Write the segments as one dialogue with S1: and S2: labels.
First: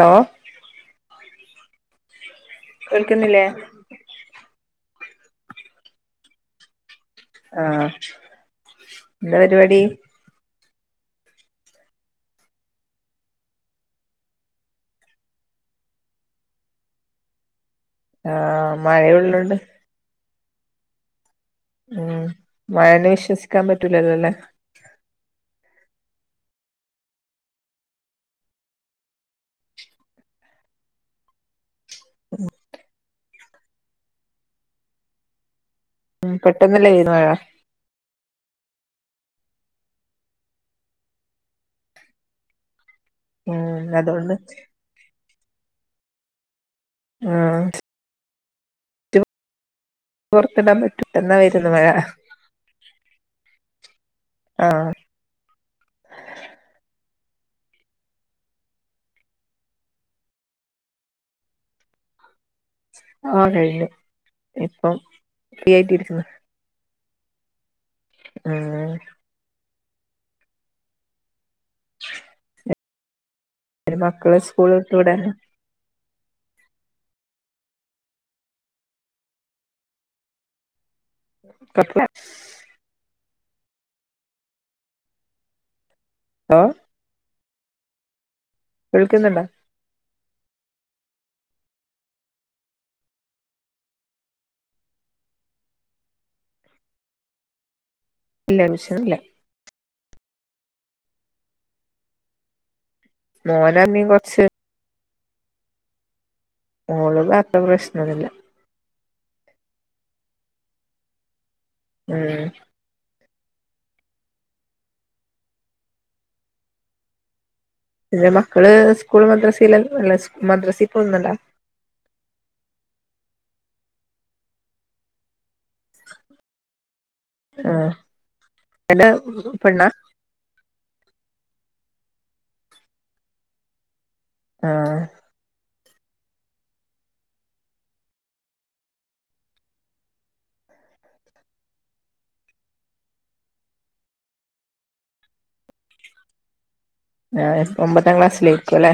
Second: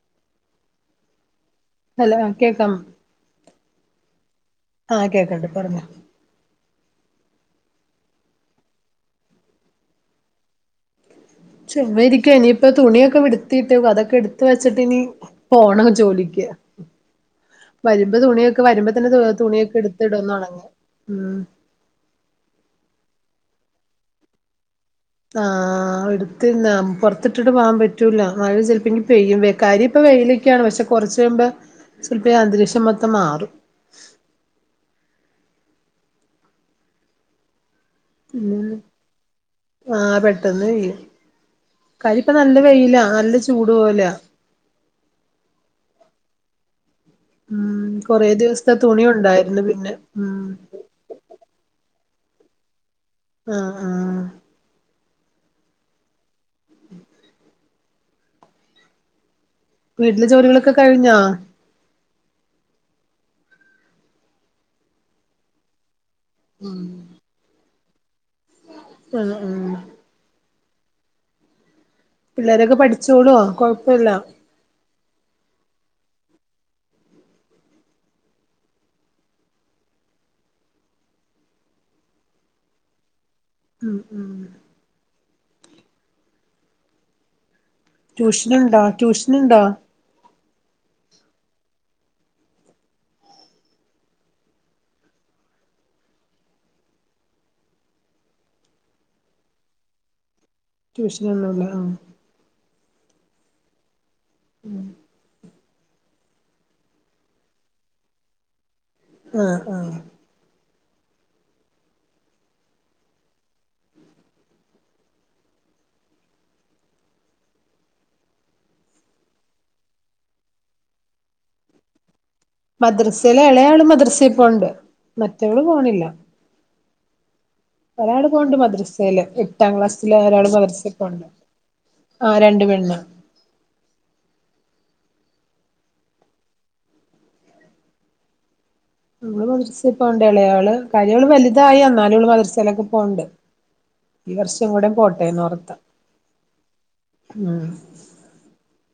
S1: hello
S2: hello കേക്കാമോ
S1: കേൾക്കുന്നില്ലേ
S2: ആഹ് കേക്കണ്ട് പറഞ്ഞോ
S1: ആഹ്എന്താപരിവാടി
S2: ചുമ്മാരിക്ക ഇനിയിപ്പൊ തുണിയൊക്കെ വിടുത്തീട്ട് വതൊക്കെ എടുത്ത് വെച്ചിട്ട് ഇനി പോണം ജോലിക്ക് വരുമ്പോ തുണിയൊക്കെ
S1: ആഹ്
S2: വരുമ്പോ തന്നെ
S1: മഴയുള്ളോണ്ട്
S2: തുണിയൊക്കെ എടു- ത്തിടന്നൊണ ങ്ങി ഉം
S1: ഉം മഴേനെ വിശ്വസിക്കാ പറ്റൂലല്ലോ അല്ലേ
S2: ആഹ്എടുത്തിനാംപൊറത്തിട്ടിട്ട് പോവാൻ പറ്റൂല മഴ ചിലപ്പോങ്കിപെയ്യും കാര്യയിപ്പ വെയിലൊക്കെയാണ് പക്ഷെ കൊറച്ച് കഴിയുമ്പോ ചെലപ്പോ അന്തരീക്ഷം മൊത്തം മാറും
S1: ഉം പെട്ടെന്നല്ലേയിരുന്നു മഴ
S2: ഉം ആ പെട്ടന്ന് കഴിയും കാര്യയിപ്പ നല്ല വെയിലാ നല്ല ചൂട്
S1: ഉം
S2: പോലെയാ
S1: അതുകൊണ്ട്
S2: ഉം കൊറേ ദിവസത്തെ തുണി
S1: ചുറ്റും
S2: ഒണ്ടാരുന്നു പിന്നെ ഉം
S1: പൊറത്തിടാൻ പറ്റും എന്നാ വരുന്നേ മഴ
S2: ആഹ്ആഹ്
S1: ആഹ്
S2: വീട്ടിലെ ജോലികളൊക്കെ കഴിഞ്ഞോ
S1: ആ കഴിഞ്ഞു ഇപ്പം ഫ്രീ ആയിട്ടിരിക്കുന്നു
S2: ഉം
S1: ഉം
S2: ആഹ് ആഹ് പിള്ളോരൊക്കെ പഠിച്ചോളോ കൊഴപ്പില്ല
S1: സ്കൂളു വിട്ടുടനെ [unintelligible] ലാപ്സ്
S2: ഉം ഉം
S1: ലോ
S2: ട്യൂഷനുണ്ടാ
S1: കേൾക്കുന്നുണ്ടോ
S2: ട്യൂഷനുണ്ടോ
S1: ഇല്ല ട്യൂഷ നില്ല
S2: ട്യൂഷനൊന്നൂല്ല ആഹ്
S1: മോന അമ്മീം കൊറച്ച്
S2: ഉം
S1: മോള് മാത്രം പ്രശ്നോന്നില്ല
S2: ആഹ് ആഹ്
S1: ആഹ് പിന്നെ മക്കള് സ്കൂൾ മദ്രസേലല്ല അല്ല മദ്രസേൽ പോന്നുണ്ടോ
S2: മദ്രസേല് ഇളയാള് മദ്രസേ പോണ്ട് മറ്റവള് പോണില്ല
S1: ആഹ്
S2: ഒരാള് പോണ്ട്
S1: എന്റെ
S2: മദ്രസേല് എട്ടാം
S1: പെണ്ണാ
S2: ക്ലാസ് ല്ഒരാള് മദ്രസേൽപോണ്ട് ആ രണ്ട് പെണ്ണ
S1: ആഹ്
S2: ഇവള് മദർസേ പോണ്ട് ഇളയാള് കാര്യവള് വലുതായി എന്നാലും മദർസേലൊക്കെ പോണ്ട് ഈ വർഷം കൂടെ പോട്ടേന്നോർത്ത ഉം
S1: ആഹ് ഒമ്പതാം ക്ലാസ്സിലായ്ക്കും അല്ലേ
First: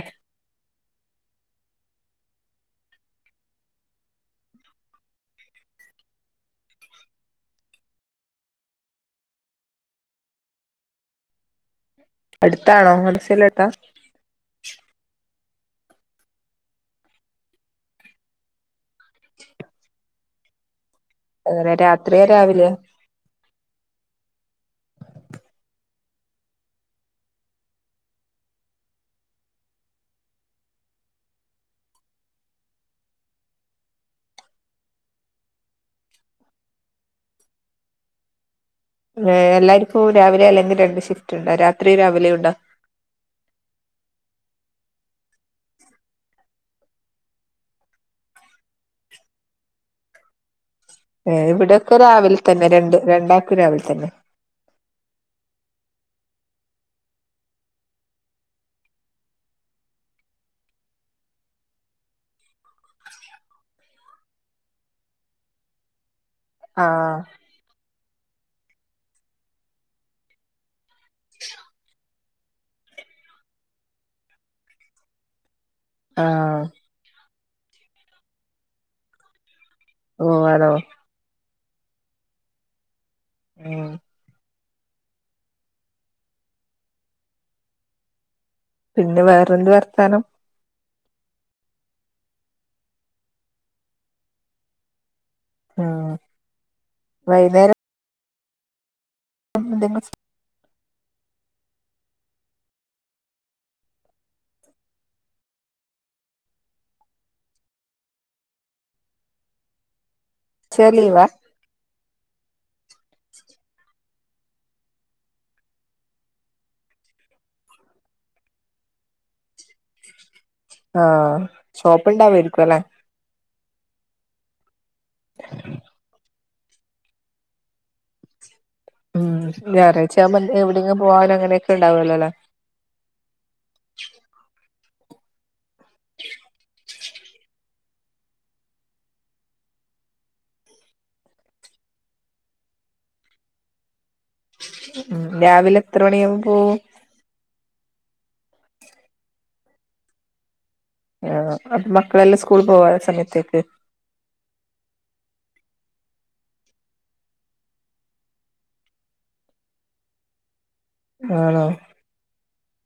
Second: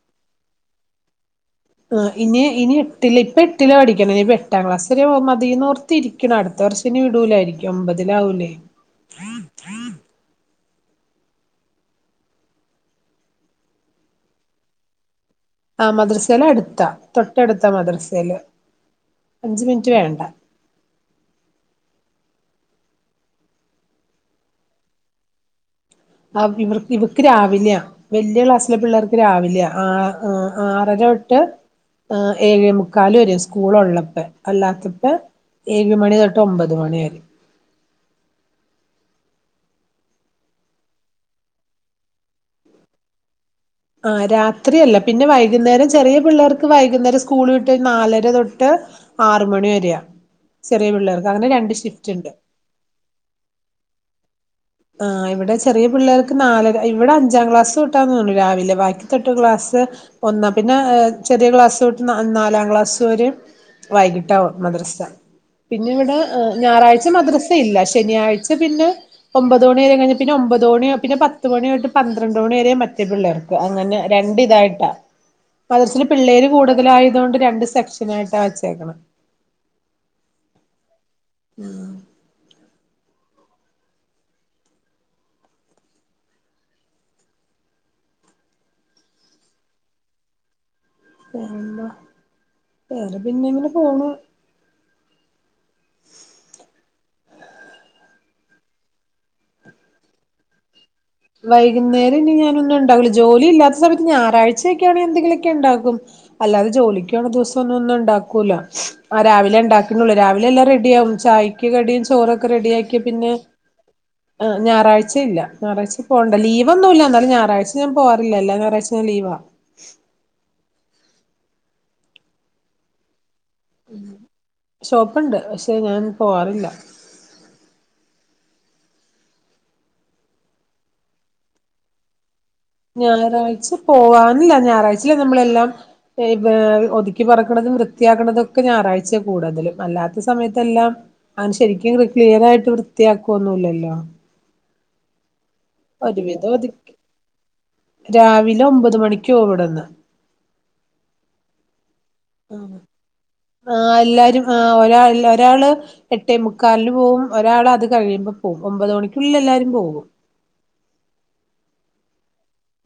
S2: ആ ഇനി ഇനി എട്ടില് ഇപ്പ എട്ടിലാ പഠിക്കണെ നിഇപ്പ എട്ടാം ക്ലാസ് വരെ മതിന്ന് നോർ ത്തിരിക്കണു അടുത്ത വർഷം ഇനി വിടൂലായിരിക്കും ഒമ്പതിലാവൂലേ
S1: അടുത്താണോ മദ്രസേലോട്ടാ
S2: ആഹ് മദ്രസേല് അടുത്താ തൊട്ടടുത്താ മദ്രസേല് അഞ്ച് മിനിറ്റ് വേണ്ട
S1: വേറെ രാത്ര്യാ രാവില്യാ
S2: ആഹ് ഇവർ ഇവക്ക് രാവിലെയാ വല്ല്യ ക്ലാസ്സിലെ പിള്ളേർക്ക് രാവില്യാ ആഹ് ആഹ് ആറരതൊട്ട് ആഹ് ഏഴ് മുക്കാല് വരെ സ്കൂള് ഉള്ളപ്പോ അല്ലാത്തപ്പ ഏഴ് മണി തൊട്ട് ഒമ്പത് മണി വരെ
S1: ഏ എല്ലാര്ക്കും രാവിലെ അല്ലെങ്കിൽ രണ്ട് ഷിഫ്റ്റ് ഇണ്ടോ രാത്രി രാവിലോം ഉണ്ടോ
S2: ആഹ് രാത്രി അല്ല പിന്നെ വൈകുന്നേരം ചെറിയ പിള്ളേർക്ക് വൈകുന്നേരം സ്കൂൾ വിട്ട് നാലര തൊട്ട് ആറ് മണി വരെയാ ചെറിയ പിള്ളേർക്ക് അങ്ങനെ രണ്ട്
S1: ഇവിടെയൊക്കെ
S2: ഷിഫ്റ്റ് ഇണ്ട്
S1: രാവിലെ തന്നെ രണ്ട് രണ്ടാക്കും രാവിലെ തന്നെ
S2: ആഹ് ഇവിടെ ചെറിയ പിള്ളേർക്ക് നാലര ഇവിടെ അഞ്ചാം ക്ലാസൊട്ടാ തോന്നുണു രാവിലെ ബാക്കി തൊട്ട് ക്ലാസ്സ് ഒന്നാ പിന്നെ അഹ് ചെറിയ ക്ലാസ്സൊട്ട് നാലാം ക്ലാസ്സ് വരെം വൈകിട്ടാവും മദ്രസ പിന്നെ ഇവിടെ ആഹ് ഞായറാഴ്ച
S1: ആഹ്
S2: മദ്രസയില്ല ശനിയാഴ്ച പിന്നെ ഒമ്പത് മണി വരെ കഴിഞ്ഞ് പിന്നെ ഒമ്പതോണി പിന്നെ പത്ത് മണി തൊട്ട് പന്ത്രണ്ട് മണി വരെ മറ്റേ പിള്ളേർക്ക് അങ്ങനെ രണ്ട് ഇതായിട്ടാ മദ്രസേല് പിള്ളേര്
S1: ആഹ്
S2: കൂടുതലായതുകൊണ്ട് രണ്ട് സെക്ഷനായിട്ടാ വച്ചേക്കണ്
S1: ഓ ആണോ
S2: ഉം
S1: ഉം പിന്നെ വേറെന്ത് വർത്താനം
S2: പിന്നെ വേറെ പിന്നെ ഇങ്ങനെ പോണു
S1: ആഹ് വൈന്നേരം ഇന്തെങ്കു സ്
S2: വൈകുന്നേരം ഇനി ഞാനൊന്നും ഉണ്ടാവില്ല ജോലി ഇല്ലാത്ത സമയത്ത് ഞായറാഴ്ചയെക്കെ ആണെക്കി എന്തെിലുമൊക്കെ ഇണ്ടാക്കും അല്ലാതെ ജോലിക്ക് പോന്നദിവസം ഒന്നും ഒന്നും ഒണ്ടാക്കൂലോ ആഹ് രാവിലെ ഇണ്ടാക്കലുള്ളൂ രാവിലെ എ
S1: സ്പെഷ്യൽ
S2: റെഡിയാവും
S1: ലീവാ
S2: ചായക്ക് കടിയും ചോറൊക്കെ റെഡി ആക്കിയ പിന്നെ ആഹ് ഞായറാഴ്ച ഇല്ല ഞായറാഴ്ച പോണ്ട ലീവ്ന്നുല്ല എന്നാലും ഞായറഴ്ച ഞാൻ പോവാറില്ല എല്ല ഞായറാഴചയും ഞാൻ ലീവാ
S1: ആഹ് ഷോപ്പ് ഉണ്ടെമേടിക്കും അല്ലെ
S2: ഷോപ്പുണ്ട് പക്ഷെ ഞാൻ പോവാറില്ല
S1: ഉം ഞായറഴ്ചവുമ്പോ എവിടെങ്കിലും പോവാനും അങ്ങനെയൊക്കെ ഉണ്ടാവല്ലോല്ലേ
S2: ഞായറാഴ്ച പോവാനില്ല ഞായറാഴ്ച നമ്മളെല്ലാം ഒ ക്കി പേറക്കണതും വൃത്തിയാക്കണതുംക്കെ ഞായറഴ്ചയകൂടുതല് അല്ലാത്ത സമയത്തെ എല്ലാം അവൻ ശരിക്കും ക്ലി ക്ലിയറായിട്ട് വൃത്തിയാക്കൊന്നുംല്ലല്ലോ
S1: രാവിലെ എത്ര
S2: ഒരു വിധം
S1: മണിയാവുമ്പോ പോവും
S2: ഒതിക്ക്‌ രാവിലെ ഒമ്പത് മണിക്ക് പോ ഇവിട്ന്ന്
S1: ആഹ് മക്കളെല്ലാം സ്കൂളിപോയ സമയത്തേക്ക്
S2: ആഹ് എല്ലാരും ആഹ് ഒരാ ഒരാള് എട്ടേമുക്കാലന് പോകും ഒരാള് അത് കഴിയുമ്പോപോകും ഒമ്പത് മണിക്ക്‌ ഉള്ളിൽഎല്ലാവാരുംപോകും
S1: ആണോ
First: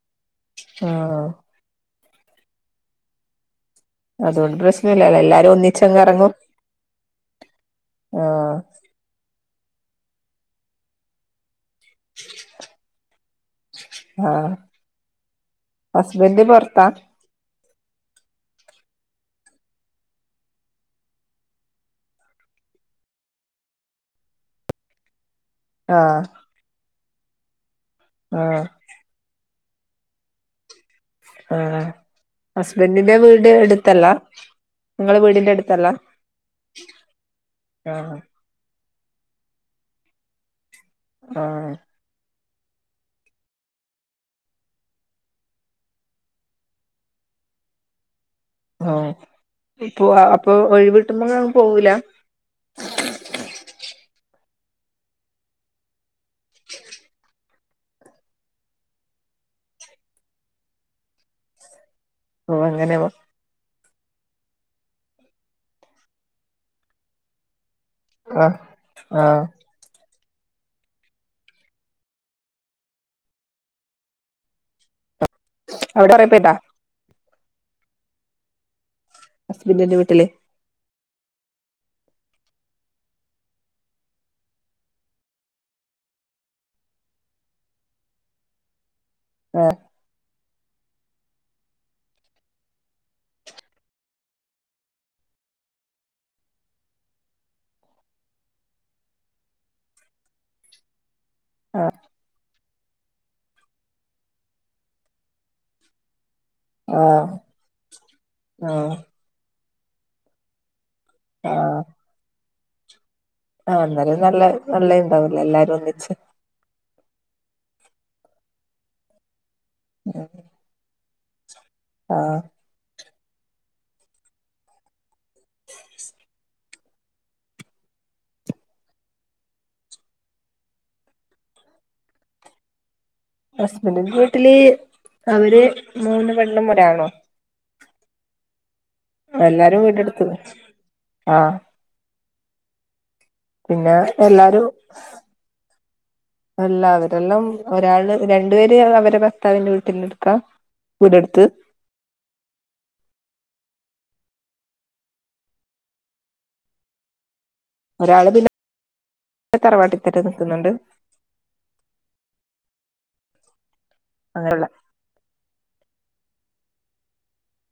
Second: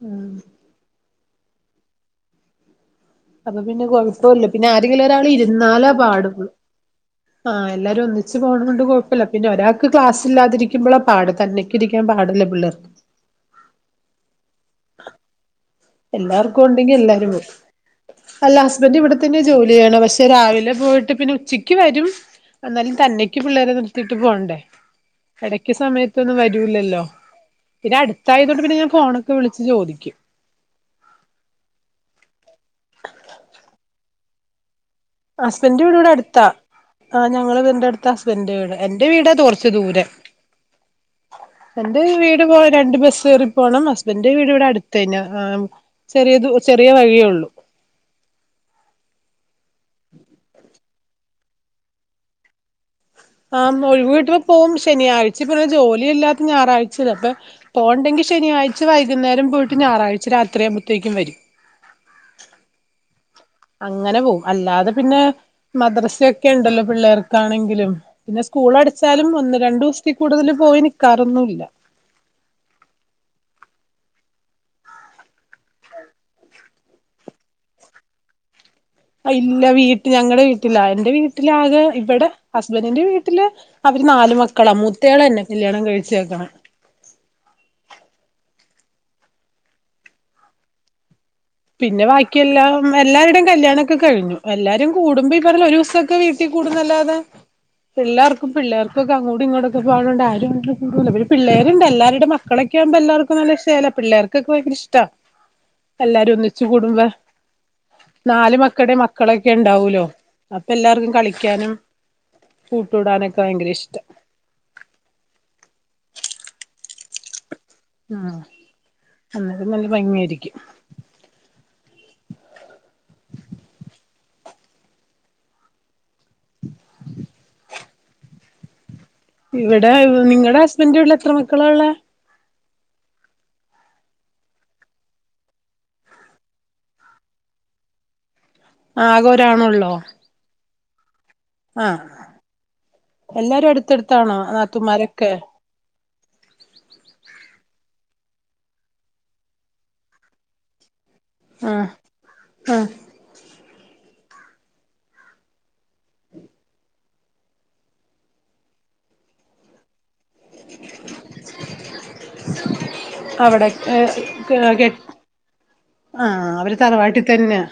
S2: ഉം
S1: ആഹ്
S2: അപ്പൊ പിന്നെ കൊഴപ്പോല്ല
S1: അതുകൊണ്ട്
S2: പിന്നെ ആരെങ്കിലും
S1: പ്രശ്നല്ലല്ലേ
S2: ഒരാള്
S1: എല്ലാരും
S2: ഇരുന്നാല
S1: ഒന്നിച്ചങ്ങ്
S2: പാട്
S1: എറങ്ങും
S2: ആഹ് എല്ലാരും ഒന്നിച്ച്
S1: ആഹ്
S2: പോണ കൊണ്ട് കൊഴപ്പല്ല പിന്നെ ഒരാക്ക് ക്ലാസ് ഇല്ലാതിരിക്കുമ്പോളാ പാട് തന്നെ ഇരിക്കാ പാടല്ലെ പിള്ളേർക്ക്
S1: ആഹ് ഹസ്ബൻഡ്
S2: എല്ലാർക്കും
S1: പൊറത്താ
S2: ഉണ്ടെങ്കിൽ എല്ലാരും പോ അല്ല ഹസ്ബൻഡ് ഇവിടെത്തന്നെ ജോലി ചെയ്യണേ പക്ഷെ രാവിലെ പോയിട്ട് പിന്നെ ഉച്ചയ്ക്ക് വരും എന്നാലും തന്നേക്ക് പിള്ളേരെ നിർത്തിട്ട് പോകണ്ടേ എട ഈ
S1: ആഹ്
S2: സമയത്തൊന്നും വരൂല്ലല്ലോ പിന്നെ അടുത്തായതോണ്ട്
S1: ആഹ്
S2: പിന്നെ ഞാൻ ഫോണൊക്കെ വിളിച്ച് ചോദിക്കും
S1: ആഹ് ഹസ്ബന്റിന്റ വീട് അടുത്തല്ല നിങ്ങളെ വീടിന്റെ
S2: ഹസ്ബൻന്റെ വീട് ഇവിടെ അടുത്താ ആഹ് ഞങ്ങളെ വീടിന്റെ അടുത്താ
S1: ആഹ്
S2: ഹസ്ബൻന്റെ വീട് എന്റെ വീട് കൊറച്ച് ദൂരെയാ
S1: ആണ്
S2: എന്റെ വീട് പോവാൻ രണ്ട് ബസ്സ് കേറിപോണം ഹസ്ബൻഡ്ന്റെ വീട് ഇവിടെ അടുത്ത് തന്നെ ആഹ് ചെറിയത് ചെറിയ വഴിയേ ഒള്ളൂ
S1: ഇപ്പ അപ്പൊ ഒഴിവിട്ടുമ്പങ്ങും പോവൂല
S2: ആ പോയി വീട്ടില് പ്പോകും ശനിയാഴ്ച പിന്നെ ജോലിഇല്ലാത്ത ഞായറാഴ്ച അപ്പൊ പോകണ്ടെങ്കി ശനിയാഴ്ച്ച വൈകുന്നേരം പോയിട്ട് ഞായറാഴ്ച്ച രാത്രിആകുമ്പത്തേക്ക്‌ വരും
S1: ഓ അങ്ങനെവാ
S2: അങ്ങനെ പോവും അല്ലാതെ പിന്നെ മദ്രസൊക്കെ ഉണ്ടല്ലോ പിള്ളേർക്കാണെങ്കിലും പിന്നെ
S1: ആഹ്
S2: സ്കൂൾ അടച്ചാലും
S1: ആഹ്
S2: ഒന്ന് രണ്ടു ദിവസത്തി കൂടുതലും പോയി നിക്കാറൊന്നുംല്ല
S1: അവിടെ പൊറപ്പോട്ടാ
S2: ഇല്ല
S1: ഹസ്ബൻഡിന്റെ
S2: വീട്ടി
S1: വീട്ടില്
S2: ഞങ്ങടെ വീട്ടിലാ എന്റെ വീട്ടിലാകെ ഇവിടെ ഹസ്ബൻഡിന്റെ വീട്ടില് അവര് നാല് മക്കളാ മൂത്തേളാ എന്നെകല്യാണം കഴിച്ചേക്കണേ
S1: ആഹ്
S2: പിന്നെ ബാക്കിയെല്ലാം എല്ലാരുടെയും കല്യാണംഒക്കെ കഴിഞ്ഞു എല്ലാരും കൂടുമ്പോക്കെ ഈ പറഞ്ഞ ഒരു ദിവസംക്കെ വീട് ട്ടി കൂടുംന്നല്ലാതെ പിള്ളാർക്കും പിള്ളാർക്കൊക്കെ അങ്ങോടും ഇങ്ങോട്ക്കെ പാടണ്ട് ആരും ഒര് ഇവര് പിള്ളേരുണ്ട്
S1: ആഹ്
S2: എല്ലാരുടെ മക് കളിക്കാമ്പോ എല്ലാർക്കും നല്ല ഷേല പിള്ളേർക്കൊക്കെ ഭയങ്കര ഇഷ്ടാ എല്ലാരും ഒന്ന് ച്ചൂടുമ്പ
S1: ആഹ്
S2: നാല് മക്കടെ
S1: ആഹ്
S2: മക് മക്കളൊക്കെ ഉണ്ടാവൂല്ലോ അപ്പം എല്ലാർക്കും കളിക്കാനും
S1: ആഹ്
S2: കൂട്ടൂടാനൊക്കെ ഭയങ്കര
S1: ആഹ്
S2: ഇഷ്ടം
S1: അന്നേരം നല്ല നല്ലേ ഇണ്ടാവൂലേ എല്ലാരും ഒന്നിച്ച്
S2: ഉം അന്നിട്ട് നല്ല ഭംഗിയായിരിക്കും
S1: ആഹ്
S2: [unintelligible] [inaudible] ഇവിടെ നിങ്ങള്ടെ ഹസ്ബൻഡ്ന്റെ വീട്ടിൽ എത്ര മക്കളാ ഉള്ളെ
S1: ഹസ്ബന്റിന്റെ വീട്ടില് അവര് മൂന്ന് പെണ്ണും ഒരു ആണുംആ
S2: ആകെ
S1: എല്ലാരും
S2: ഒരാണുള്ളോ
S1: വീടെടുത്ത് ആഹ്
S2: ആഹ് എല്ലാരും
S1: പിന്നെ
S2: അടുത്തടുത്താണോ
S1: എല്ലാരും
S2: നാതുൻമാരൊക്കെ
S1: [unintelligible] [inaudible] അല്ല അവരെല്ലാം ഒരാള് രണ്ടു പേര് അവരെ ഭർത്താവിന്റെ വീട്ടിൽ നിക്കാ ഒരടുത്ത്
S2: ആഹ് ഉം
S1: ഒരാള് പിന്നെ തറവാട്ടി ത്തന്നെ നിൽക്കുന്നുണ്ട്
S2: അവിടൊകെ
S1: അങ്ങനെയുള്ള
S2: കെ ഏ ആഹ് അവര് തറവാട്ടിൽ തന്നെയാ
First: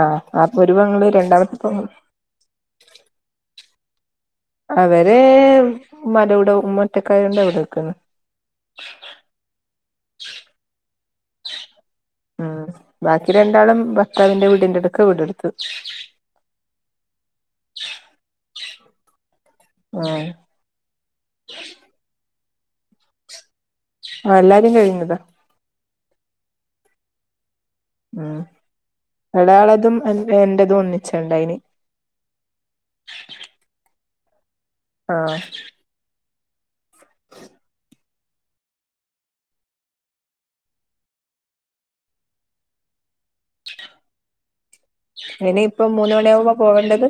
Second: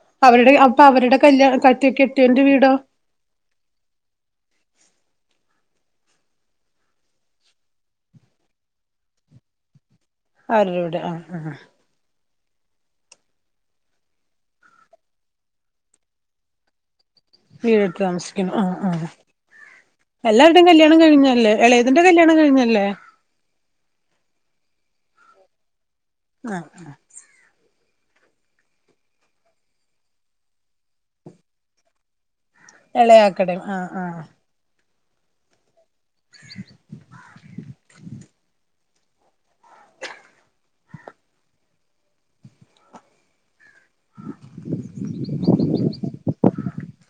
S1: ആഹ്
S2: അവരുടെ
S1: ഒരു
S2: അപ്പൊ
S1: പെങ്ങള്
S2: അവരുടെ കല്യാ
S1: രണ്ടാമത്തെ പെങ്ങള്
S2: കറ്റൊക്കെ കെട്ടിയോന്റെ വീടോ
S1: അവര് ഉമ്മാടെ കൂടിയാ ഉമ്മ ഒറ്റക്കായോണ്ടാ അവിടെ നിക്ക്ന്ന
S2: ആരുരൂടെ ആഹ് ആ
S1: ഉം ബാക്കി രണ്ടാളും ഭർത്താവിന്റെ വീടിന്റെ അടുക്ക വീടെടുത്തു
S2: വീടെട്ത് താമസിക്കുന്നു ആഹ് ആഹ്
S1: ആഹ്
S2: ആ എല്ലാക്ക ഇതും കല്യാണം കഴിഞ്ഞല്ലേ എളയതിന്റെ കല്യാണം കഴിഞ്ഞല്ലേ
S1: ആ എല്ലാരും കഴിഞ്ഞതാ
S2: ആഹ് ആ
S1: മ് ഒടയാളതും എന്റതും ഒന്നിച്ചുണ്ടായിന്
S2: എളയാക്കടയും ആഹ് ആ
S1: ആഹ്
S2: [unintelligible] [inaudible]
S1: ഉ
S2: [unintelligible] [inaudible]
S1: അയിനി ഇപ്പം മൂന്ന് മണി ആവുമ്പോ പോവേണ്ടത്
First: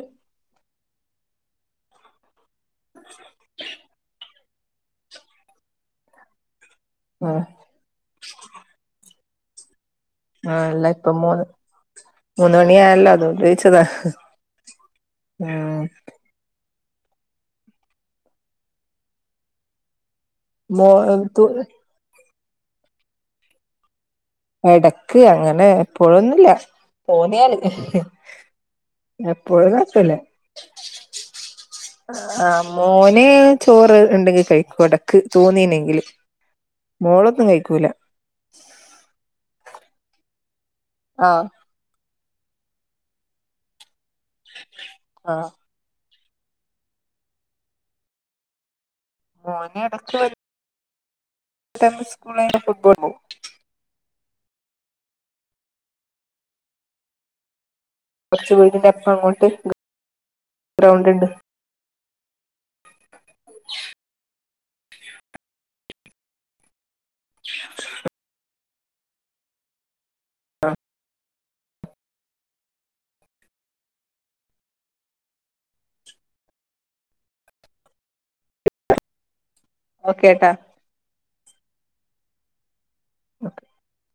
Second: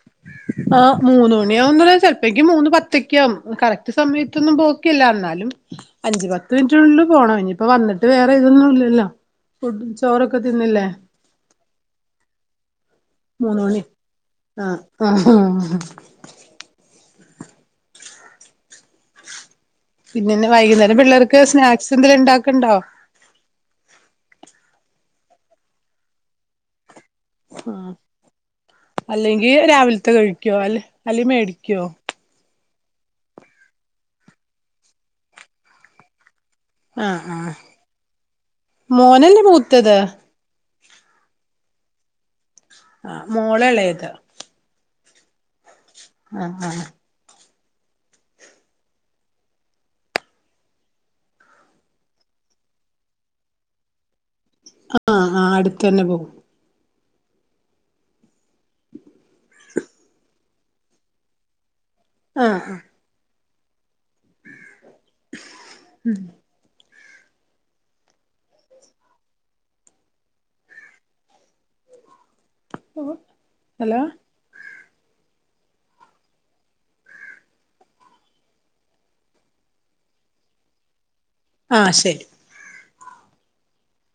S2: ആ മൂന്ന മണിയാവുന്ന ചെലപ്പേക്ക് മൂന്ന് പത്ത് ഒക്കെ ആവുംകറക്റ്റ് സമയത്തൊന്നും പോ ല്ല എന്നാലും അഞ്ചു പത്ത് മിനിറ്റിനുള്ളിൽ
S1: ആ
S2: പോണം ഇനിയിപ്പോ വന്നിട്ട് വേറെ ഇതൊന്നും ഇല്ലല്ലോ ഫുഡും ചോറൊക്കെ
S1: ആ
S2: തിന്നില്ലേ
S1: [unintelligible] മൂന്ന് മണി ആയല്ലോ
S2: മൂന്നോളി ആഹ് ആഹ്
S1: ഉം
S2: പിന്നെ
S1: മോ
S2: വൈകുന്നേരം പിള്ളേർക്ക്
S1: തു
S2: സ്നാക്സ് എന്തങ്കലും ഉണ്ടാക്കണ്ടോ
S1: എടക്ക് അങ്ങനെ എപ്പോഴൊന്നുമില്ല പോന്നിയല്
S2: ആഹ്
S1: എപ്പോഴും [unintelligible]
S2: അ അല് മേടിക്കോ
S1: ആ മോന ചോറ് ഉണ്ടെങ്കി കഴിക്കും ഇടക്ക് തോന്നീന്നെങ്കില്
S2: ആഹ് മോനല്ലേ മൂത്തേത്
S1: ആഹ്
S2: ആഹ് മോളഓള്ളേ
S1: ആഹ്
S2: ആഹ് ആഹ്
S1: മോൻ എടക്കവരും സ്കൂള ഫുട്ബോൾ
S2: ആഹ് ആഹ് അടുത്ത തന്നെ പോകും
S1: കുറച്ച വീടിന്റെ അപ്പുറം അങ്ങോട്ട് ഗ്രൗണ്ട് ഉണ്ട്
S2: ആഹ് ആഹ്
S1: [unintelligible]
S2: ഉം
S1: [inaudible] [unintelligible]
S2: ഹലോ
S1: ഓക്കേ ട്ടാ
S2: ആഹ് ശരി
S1: ഓക്കെ [unintelligible]